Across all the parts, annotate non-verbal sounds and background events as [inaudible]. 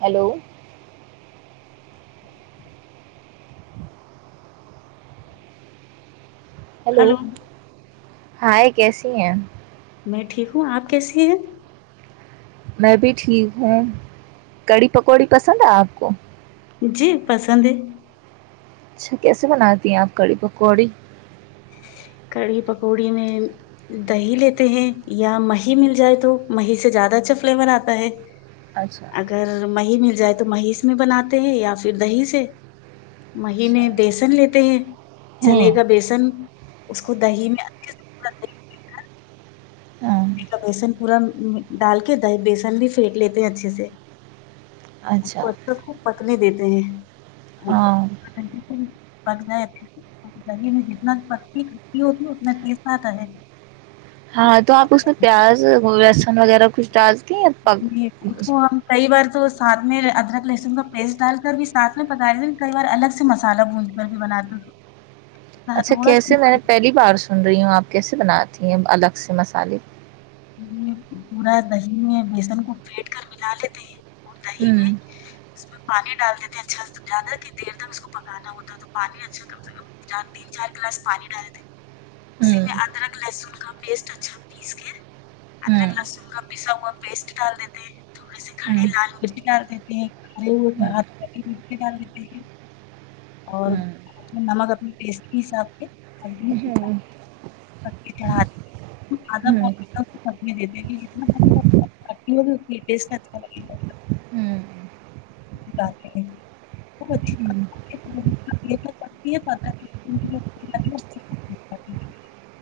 Hello hello hello hi کیسی ہیں میں ٹھیک ہوں اپ کیسی ہیں میں بھی ٹھیک ہوں کڑی پکوڑی پسند ہے اپ کو جی پسند ہے اچھا کیسے بناتی ہیں اپ گاڑی پکوڑی کڑی پکوڑی میں دہی لیتے ہیں یا مہی مل جائے تو ماہی سے زیادہ اچھا فلیم بناتا ہے اچھا اگر مئی میں جائے تو مہیش میں بناتے ہیں یا پھر دہی سے اچھا مہینے بیسن لیتے ہیں چنے ہوں کا بیسن اس کو دہی میں ہاں پورا ڈال کے بیسن بھی فیک لیتے ہیں اچھے سے اچھا کو پت نہیں دینا ہاں سے پک جائے اچھے سے، تو دہی میں جتنا پتی کھٹی ہوتی ہے اتنا تیز نہ رہے ہاں تو آپ اس میں پیازس وغیرہ کچھ ڈا ج تو ہم کئی بار تو سھ میں ادرک لہسن کا پیسٹ ڈال کر بھی ساتھ میں پکا دی کئی بار الگ سے مسالہ بونج کر بھی بنا د اچھا کیسے میں نے پہلی بار سن رہی ہوں آپ کیسے بناتی ہیں الگ سے مسالے پورا دہی میں بیسن کو پٹ کر ملا لیتے ہیں اور دہی میں ہوں اس میں پانی ڈال دیتے ہیں اچھا زیادہ کی دیر تک اس کو پکانا ہوتا ہے تو پانی اچھا کم سے تین چار گلاس پانی ڈال دیتے ہیں اسی ہوں میں ادرک لہسن کا پیسٹ اچھا پیس کے [unintelligible] ہوں ادرک لہسن کا پیسا ہوا پیسٹ ڈال دیتے ہیں تھوڑے سے کھڑے ہوں لال مرچ ڈال دیتے ہیں ہوں ک ہ مچ ڈال دیتے ہیں اور ہوں نمک اپنے ٹیسٹ کے حساب سے ہوں ہوں ہوں [unintelligible]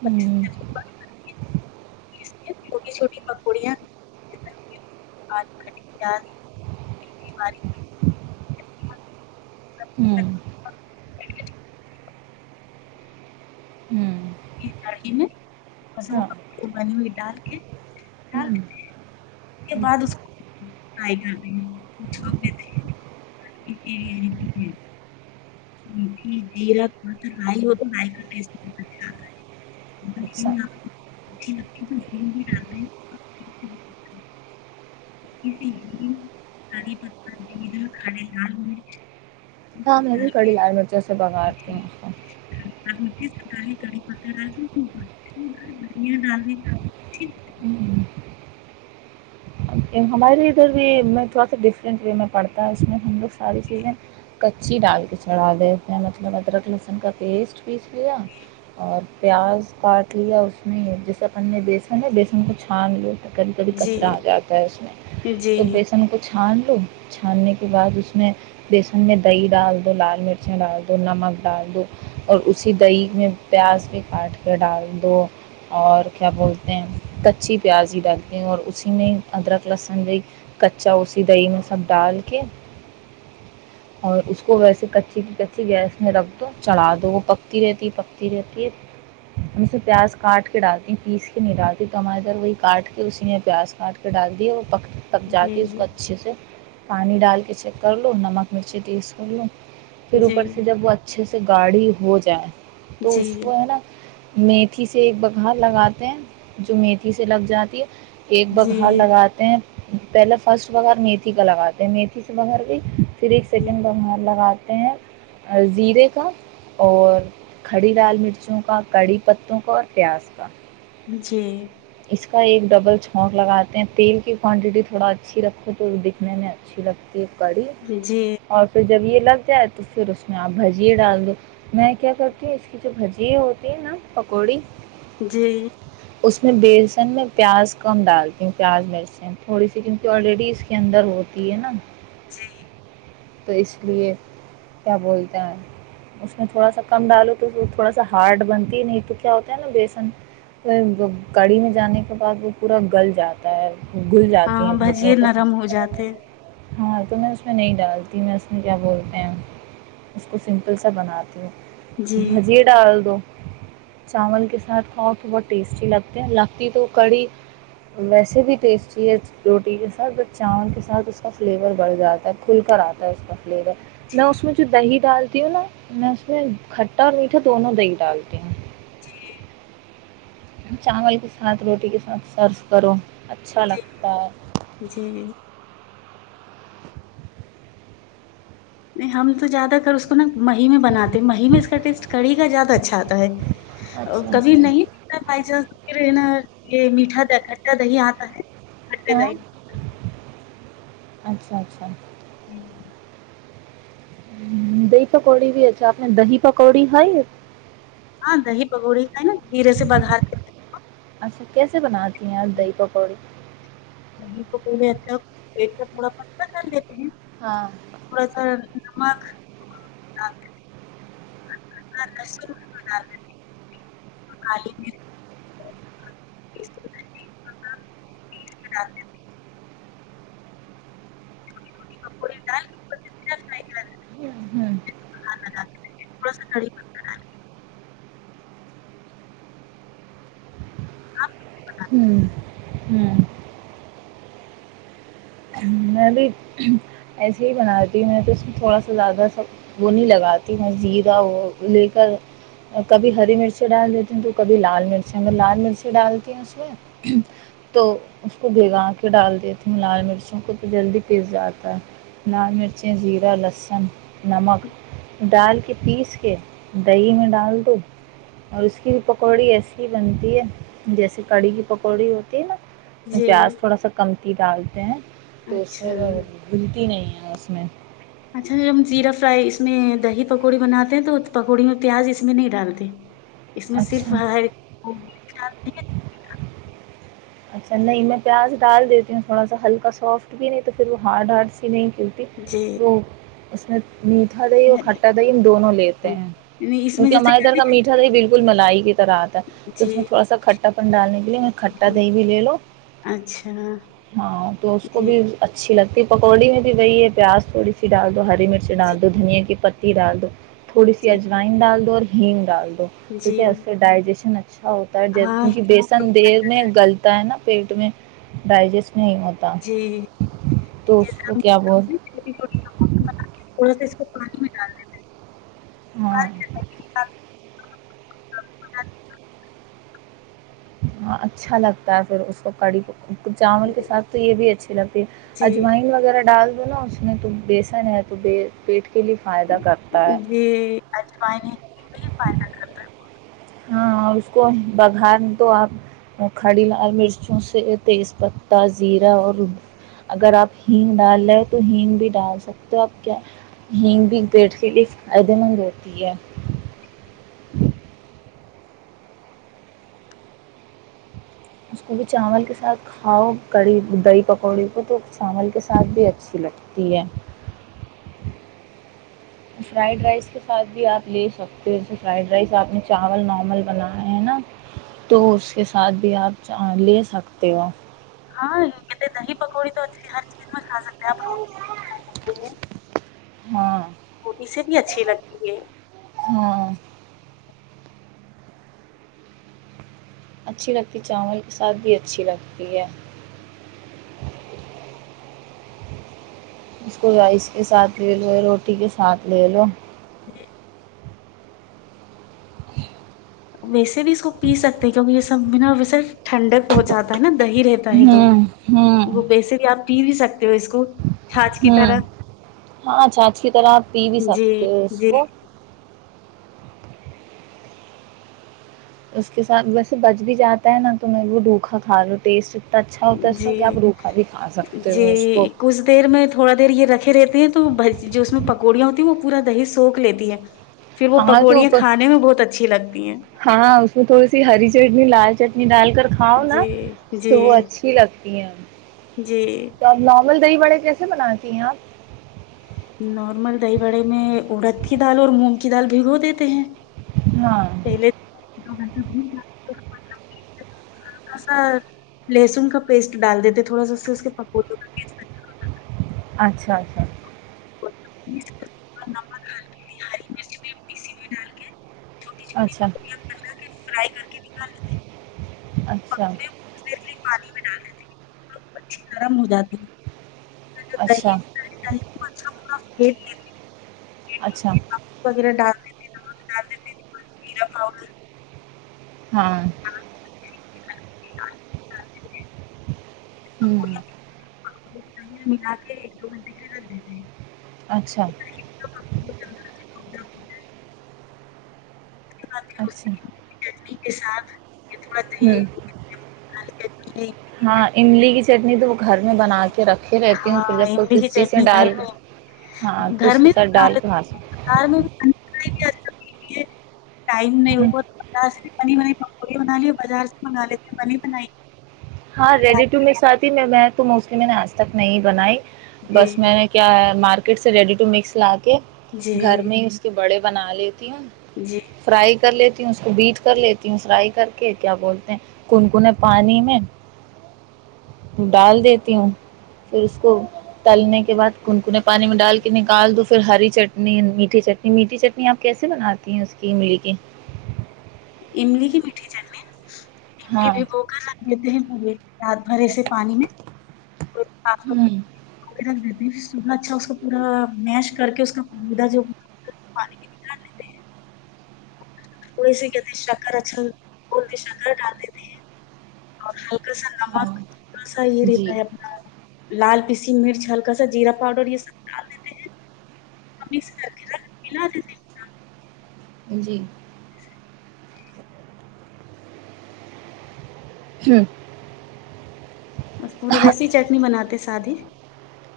ہوں چھوٹی چھوٹی پکوڑیاں آد دال آ ہوں ہوں ہوں ی ہاں میںے بنی ہوئی ڈال کے ڈال ہوں بعد اس فائی کر دیںے جی اچھا ج [unintelligible] کی پتر بید کھالے لال یہ ہاں سب میں بھی ڈال کڑی لال مرچوں سے پگااتتی ہوں تڑ پ ل [unintelligible] ہمارے ادھر بھی میں تھوڑا سا ڈفرینٹ وے میں پڑھتا ہے اس میں ہم لوگ ساری چیزیں کچی ڈال کے چڑھا دی ہیں مطلب ادرک لہسن کا پیسٹ پیس لیا اور پیاز کاٹ لیا اس میں جیسے اپن نے بیسن ہے بیسن کو چھان لیا کبھی کبھی جی کچرا آ جیا اس میں جی تو بیسن کچھ چھان دو چھاننے کے بعد اس میں بیسن میں دہی ڈال دو لال مرچیں ڈال دو نمک ڈال دو اور اسی دہی میں پیاز بھیہ کاٹ کے ڈال دو اور کیا بولتے ہیں کچی پیاز ہی ڈالتے اور اسی میں ادرک لہسنی کچا اسی دہی میں سب ڈال کے اور اس کو ویسے کچی کچی گیس میں رکھ دو چڑھا دو وہ پکتی رہتی ہے پکتی رہتی ہے ہم اسے پیاز کاٹ کے ڈالتی ہیں پیس کے نہیں ڈالتی تو ہماراری ادھر وہی کاٹ کے اسی میں پیاز کاٹ کے ڈال دی ہے وہ پکا تب جی جاتی اس کو جی اچھے سے پانی ڈال کے چیک کر لو نمک مرچی تیس کر لو پھر جی اوپر سے جب وہ اچھے سے گاڑی ہو جائے تو اسو ہے نا میتھی سے ایک بگھار لگاتے ہیں جو میھی سے لگ جاتی ہے ایک بگ گا جی لگاتے ہیں پہلے فرسٹ بغیر میھی کا لگاتے ہیں میھی سے بغیر بھی پھر ایک جی سیکنڈ بن لگات ہیں زیرے کا اور کھڑی لال مرچوں کا کڑی پتوں کا اور پیاز کا جی اس کا ایک ڈبل چھونک لگاتے ہیں تیل کی کوانٹٹی تھوڑا اچھی رکھو تو دکھنے میں اچھی لگتی جی ہے [unintelligible] جب یلگیا ہے تو پھر اس میں بھیجئے ڈال دو میں کیا کرتی ہو اسکے جگہ جو بھج جئے ہوتے ہیں نہ پکودی جی اس بیسن میں پیاس کم ڈالتی ہو پیاس ویسے تھوڑی سی الریڈی ہوتی ہے نہ تو اسلئے کیا بولتے ہیں اس میں تھوڑا سا کم ڈالو تو تھوڑا سا ہارڈ بنتی ہے بھی تو کیا ہوتا ہیں نہ بیسن کڑھائی میں جانے کے بعد پورا گل جاتا ہے گھل ہا جاتی بھیجئے نرم ہو جاتے ہے میں تو نہیں نہ اسمے ڈالتی میں اسمے کیا بولتے ہے اسکو سیمپل سا بناتی جی بھیجئے ڈال دو چاول کے ساتھ کھاؤ تو بہت تسٹی لگ تے ہے اور لگتی تو کڑی ویسے بھی بھی تستی روٹی کے ساتھ چاول کے ساتھ اسکا فلاور دھ جاتا ہے کھیل کر آتا ہے اسکے ساتھ میں اسمے جو دہی ڈالتی ہونا خطہ میٹھا دونوں دہی ڈالتی ہو چاول کے ساتھ روٹی کے ساتھ ساتھ سرو کرو اچھا لگتا ہے جی ہم تو زیاداتر اسکو نہ محی میں بناتے ہے محی میں اسکا ٹیسٹ کڑی کا زیادہ اچھا آتا ہے اچھا اچھا کھاتہ دہی آتا ہے ہاں [unintelligible] اچھا اچھا [unintelligible] دہی پکوڑی اچھا اپنے دہی پکوڈی لکھائی ہے ہا دہی پکوڈی کھائی ہے جیرے سے بغار دیتے ہے اچھا کیسے بناتی ہے دہی پکوڈی دہی پکوڑی مطلب ایک پتلا کر لیتے ہیں ہا تھوڑا سا نمک ڈال دیتے ادرک لہسن بھی ڈال دیتی اور کالی مرچ پیش کے ڈال دیتی ہو [unintelligible] تھوڑا سا [unintelligible] کڑی پتہ ڈال کے ہم ہم میں بھی ایسے ہے بناتی ہو اسمے تھوڑا سا زیادہ وں نہیں لگتی اور زیرہ کبھی ہری مرچ ڈاک ڈال دیتی ہو تو کبھی لال لال مرچے ڈالتی ہو تو اسمے اسکو بھگا کر ڈال دیتی ہو جلدی پس جاتا ہے لال مرچی زیرہ لہسن نمک ڈال کے پیس کے دہی میں ڈال دو اور اسکی بھی پکوڈی ایسی ہی بنتی ہیں جیسے کڈی کی پکوڈی ہوتی ہیں نا اس میں جی پیاز تھوڑا سا کم ڈالتے ہیں اچھا گمتی نہی ہیں بس [unintelligible] اچھا ہم صرف اس میں دہخ پکوڈے بناتے ہیں تو پکوڈی میں اس میں پیاز نہی ڈالتے اچھا [unintelligible] اچھا نہیں میں پیاز ڈال دیتی ہوںتھوڈا سا ہلکا سوفٹ بھی نی تو پھر وہ ہارڈ ہارڈ سی نئ جی [unintelligible] [unintelligible] میٹھا دہی اور نہیں کھٹا دہی ہم دونوں لیتے ہیں اس میں کیونکہ جیسے ہمارے گھر کہ کا جی میٹھا دہی بلکل ملائ رات اس میں تھوڈا سا کھٹا پن ڈالنے کے لیے جی دہی بھی لیلو اچھا ہاں تو اس کو جی بھی اچھی لگ یے پکوڈی ہے کہ دہی پیاز تھوڈی سی ڈال دو ہری مرچ جی ڈال دو دنھیا کی گھی ڈال دو تھوڈی سی جی اجواین ڈال دو اور [unintelligible] جی کیونکہ اس سے ڈایجشن اچھا ہوتا ہیں ہاں کیونکہ بیسن دیر میں ملتا ہینا پیٹ میں ڈایجشن نی ہوتا جی تو اس جیسے کو ہم کیا بول تھوڑا سا اس کو پانی میں ڈال ہاں [unintelligible] ہاں اچھا لگتا ہے پھر اس کو چاول کے دیں، ساتھ تو یہ بھی اچھے لگتے ہیں جی اجواین وغیرہ ڈال اس میں تو بیسن ہیں تو بے بیٹھ جی اجواین ہی فایدا کرتا ہیں بہت ہاں اس کو تو آپ بگار تو کھڈی لال مرچ سے تیز پتتا زیرا اور اگر آپ ہین ڈالیے تو ہین بھی ڈال سکتے ہو تو ہین بھی گریٹس کے لیے فایدے مند ہوتی ہے اس کو بھی چاول کے ساتھ کھاؤ کڈی دہی پکوڈے کو تو چاول کے ساتھ بھی اچھی لگتی ہیں فرایڈ رایس کے ساتھ بھی آپ لیے سکتے ہو فرایڈ رایس اپنے چاول نورمل بنانا ہینا تو اس کے ساتھ بھی آپ چاول لیے سکتے ہو ہاں کہت دہ پکوڑ تو ا ہر چیز میں خا جتا [unintelligible] ہاں تھوٹیی سے بھی اچھی لگتی ہے ہاں اچھی لگتی چاول کے ساتھ بھی اچھی لگتی ہے اس کو رائس کے ساتھ لے لو روٹی کے ساتھ لے لو ج ج [inaudible] بس بھی اس کو پی سکتے ہیں کیونکہ یہ سبنابسر [unintelligible] ٹھنڈک پہنچاتا ہے نا دہی رہتا ہے تو ہوں وہ بیسک آپ پی بھی سکتے ہو اس کو چھاچھ کی ہ طرح ہاں چھاچ کی طرح آپ پی بھی جی سکتے ہو اس جی کو اس کے ساتھ ویسے بچ بھی جاتا ہے نا تو میں وہ ڈھوکا کھ لو ٹیسٹ اتنا اچھا ہوتا ہے اس کا جی کہ آپ روکھا بھی کھا سکتے جی ہو اس کو کچھ دیر میں تھوڑا دیر یہ رکھے رہتے ہیں تو جو اس میں پکوڑیاں ہوتی وہ پورا دہی سوکھ لیتی ہے پھر وہ ہاں تو پکوڑیاں اپر کھانے میں بہت اچھی لگتی ہیں ہاں اس میں تھوڑی سی ہری چٹنی لال [unintelligible] کھاؤ جی نا جی تو وہ اچھی لگتی ہے جی کل دہی بڑے کیسے بناتی ہیں آپ نارمل دہی بڑے میں اڑد کی دال اور مونگ کی دال بھگو دیتے ہیں ہاں [unintelligible] تھوڑا سا لہسن کا پیسٹ ڈال دیتے تھوڑا سا سے اس کے پپوتےوں کا پ اچھا اچھا [inaudible] ہلدی ہری مرچ بھی پیسی ہوئی ڈال کے چھوٹی چھوٹی اچھا پکڑیاں بنا کے فرائی کر کے نکال لیتے ہیں اچھا پکوڑے گرم ہو جاتی ہے دہی اچھا ہوتا ہے دہی کو اچھا پورا [unintelligible] اچھا [unintelligible] ہاں [inaudible] [inaudible] [inaudible] اچھا تو ہم لوگ [inaudible] کھاتے ہیں، اس اچھا کی املی کی چٹنی کے ساتھ کا ہوں ہاں املی کی چٹنی تو وہ گھر میں بنا کے رکھ ہاں املی کی چٹنی گھر میں ہاں تو گھر اس کے میں بھی ساتھ بنا ڈال کے کھا سکتے لیتے میں بھی ٹم نہیں ا ہیں بت کرتا پ بن پکوڑی بنا لیے بازار سے منگا لیتے بنی بنائی ہاں کے رڈی ٹ ڈال۔ میرے سات ہی میں میں ت کہ میں نے آج تک نہیں بنائی جی بس میں نے کیا ہے مارکیٹ س ریڈی و مکس لات جی گھر میں ہی اس کے بڑے بنا لیے جی فرائی کر لیتی ہوں اس کو بیٹ کر لیتی ہوں فرائی کر کے کیا بولتے ہیں کنکن پانی میں ڈال دیتی ہوں پھر اس کو تلنے کے بعد کنکنے پانی میں ڈال کے نکال دو پھر ہری چٹنی میٹھی چٹنی میٹھی چٹنی آپ کیسے بناتی ہیں اس کی ملی کے املی کی میٹھی چٹنی ہاں م بھو ک آگتے رات بھرے سے پانی میں ہ سنا اچھا اس کا پورا میش کر کے اس کاا جو پانی کے نکال لیتے ہیں تھڑے سے کہتے شکر اچھا بول کے شکر ڈالتے تھے اور ہلک کیسا ہاں نمک کیسا یہ جی رہیتا ہے اپنا لال پیسی مرچ ہلکا سا جیرا پاؤڈر یہ سب ڈال دیتے ہیں اور مکس کر کے ر ملا دیتے ہیں جی چھ بس پورا ویسے ہی چٹنی بناتے سادی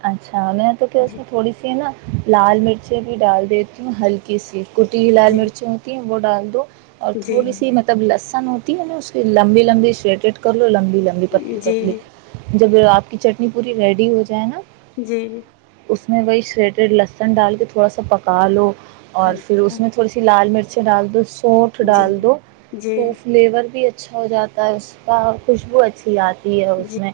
اچھا میں تو کیا اس جی میں تھوڑی سی ہے نا لال مرچیں بھی ڈال دیتی ہوں ہلکی سی کٹی لال مرچیں ہوتی ہیں بڈا دو اور تھوڑی جی سی مطلب لس ہوتی ہے ن اس کی لمبی لمبی سویٹرٹ کر لو لمبی لبی لمبی پتلی جی جی پتلی جب آپ کی چٹنی پوری ریڈی ہو جائے نا جیی اس میں وہی سلیٹڈ لہسن ڈال کے تھوڑا سا پکا لو ا اور پھر اچھا اس میں تھوڑی سی لال مرچ اسے ڈال دو ووٹ جی ڈال دو جی فلیور بھی ہو جاتا ہے اس کا خوشبو اچھی ا یہ اس میں جی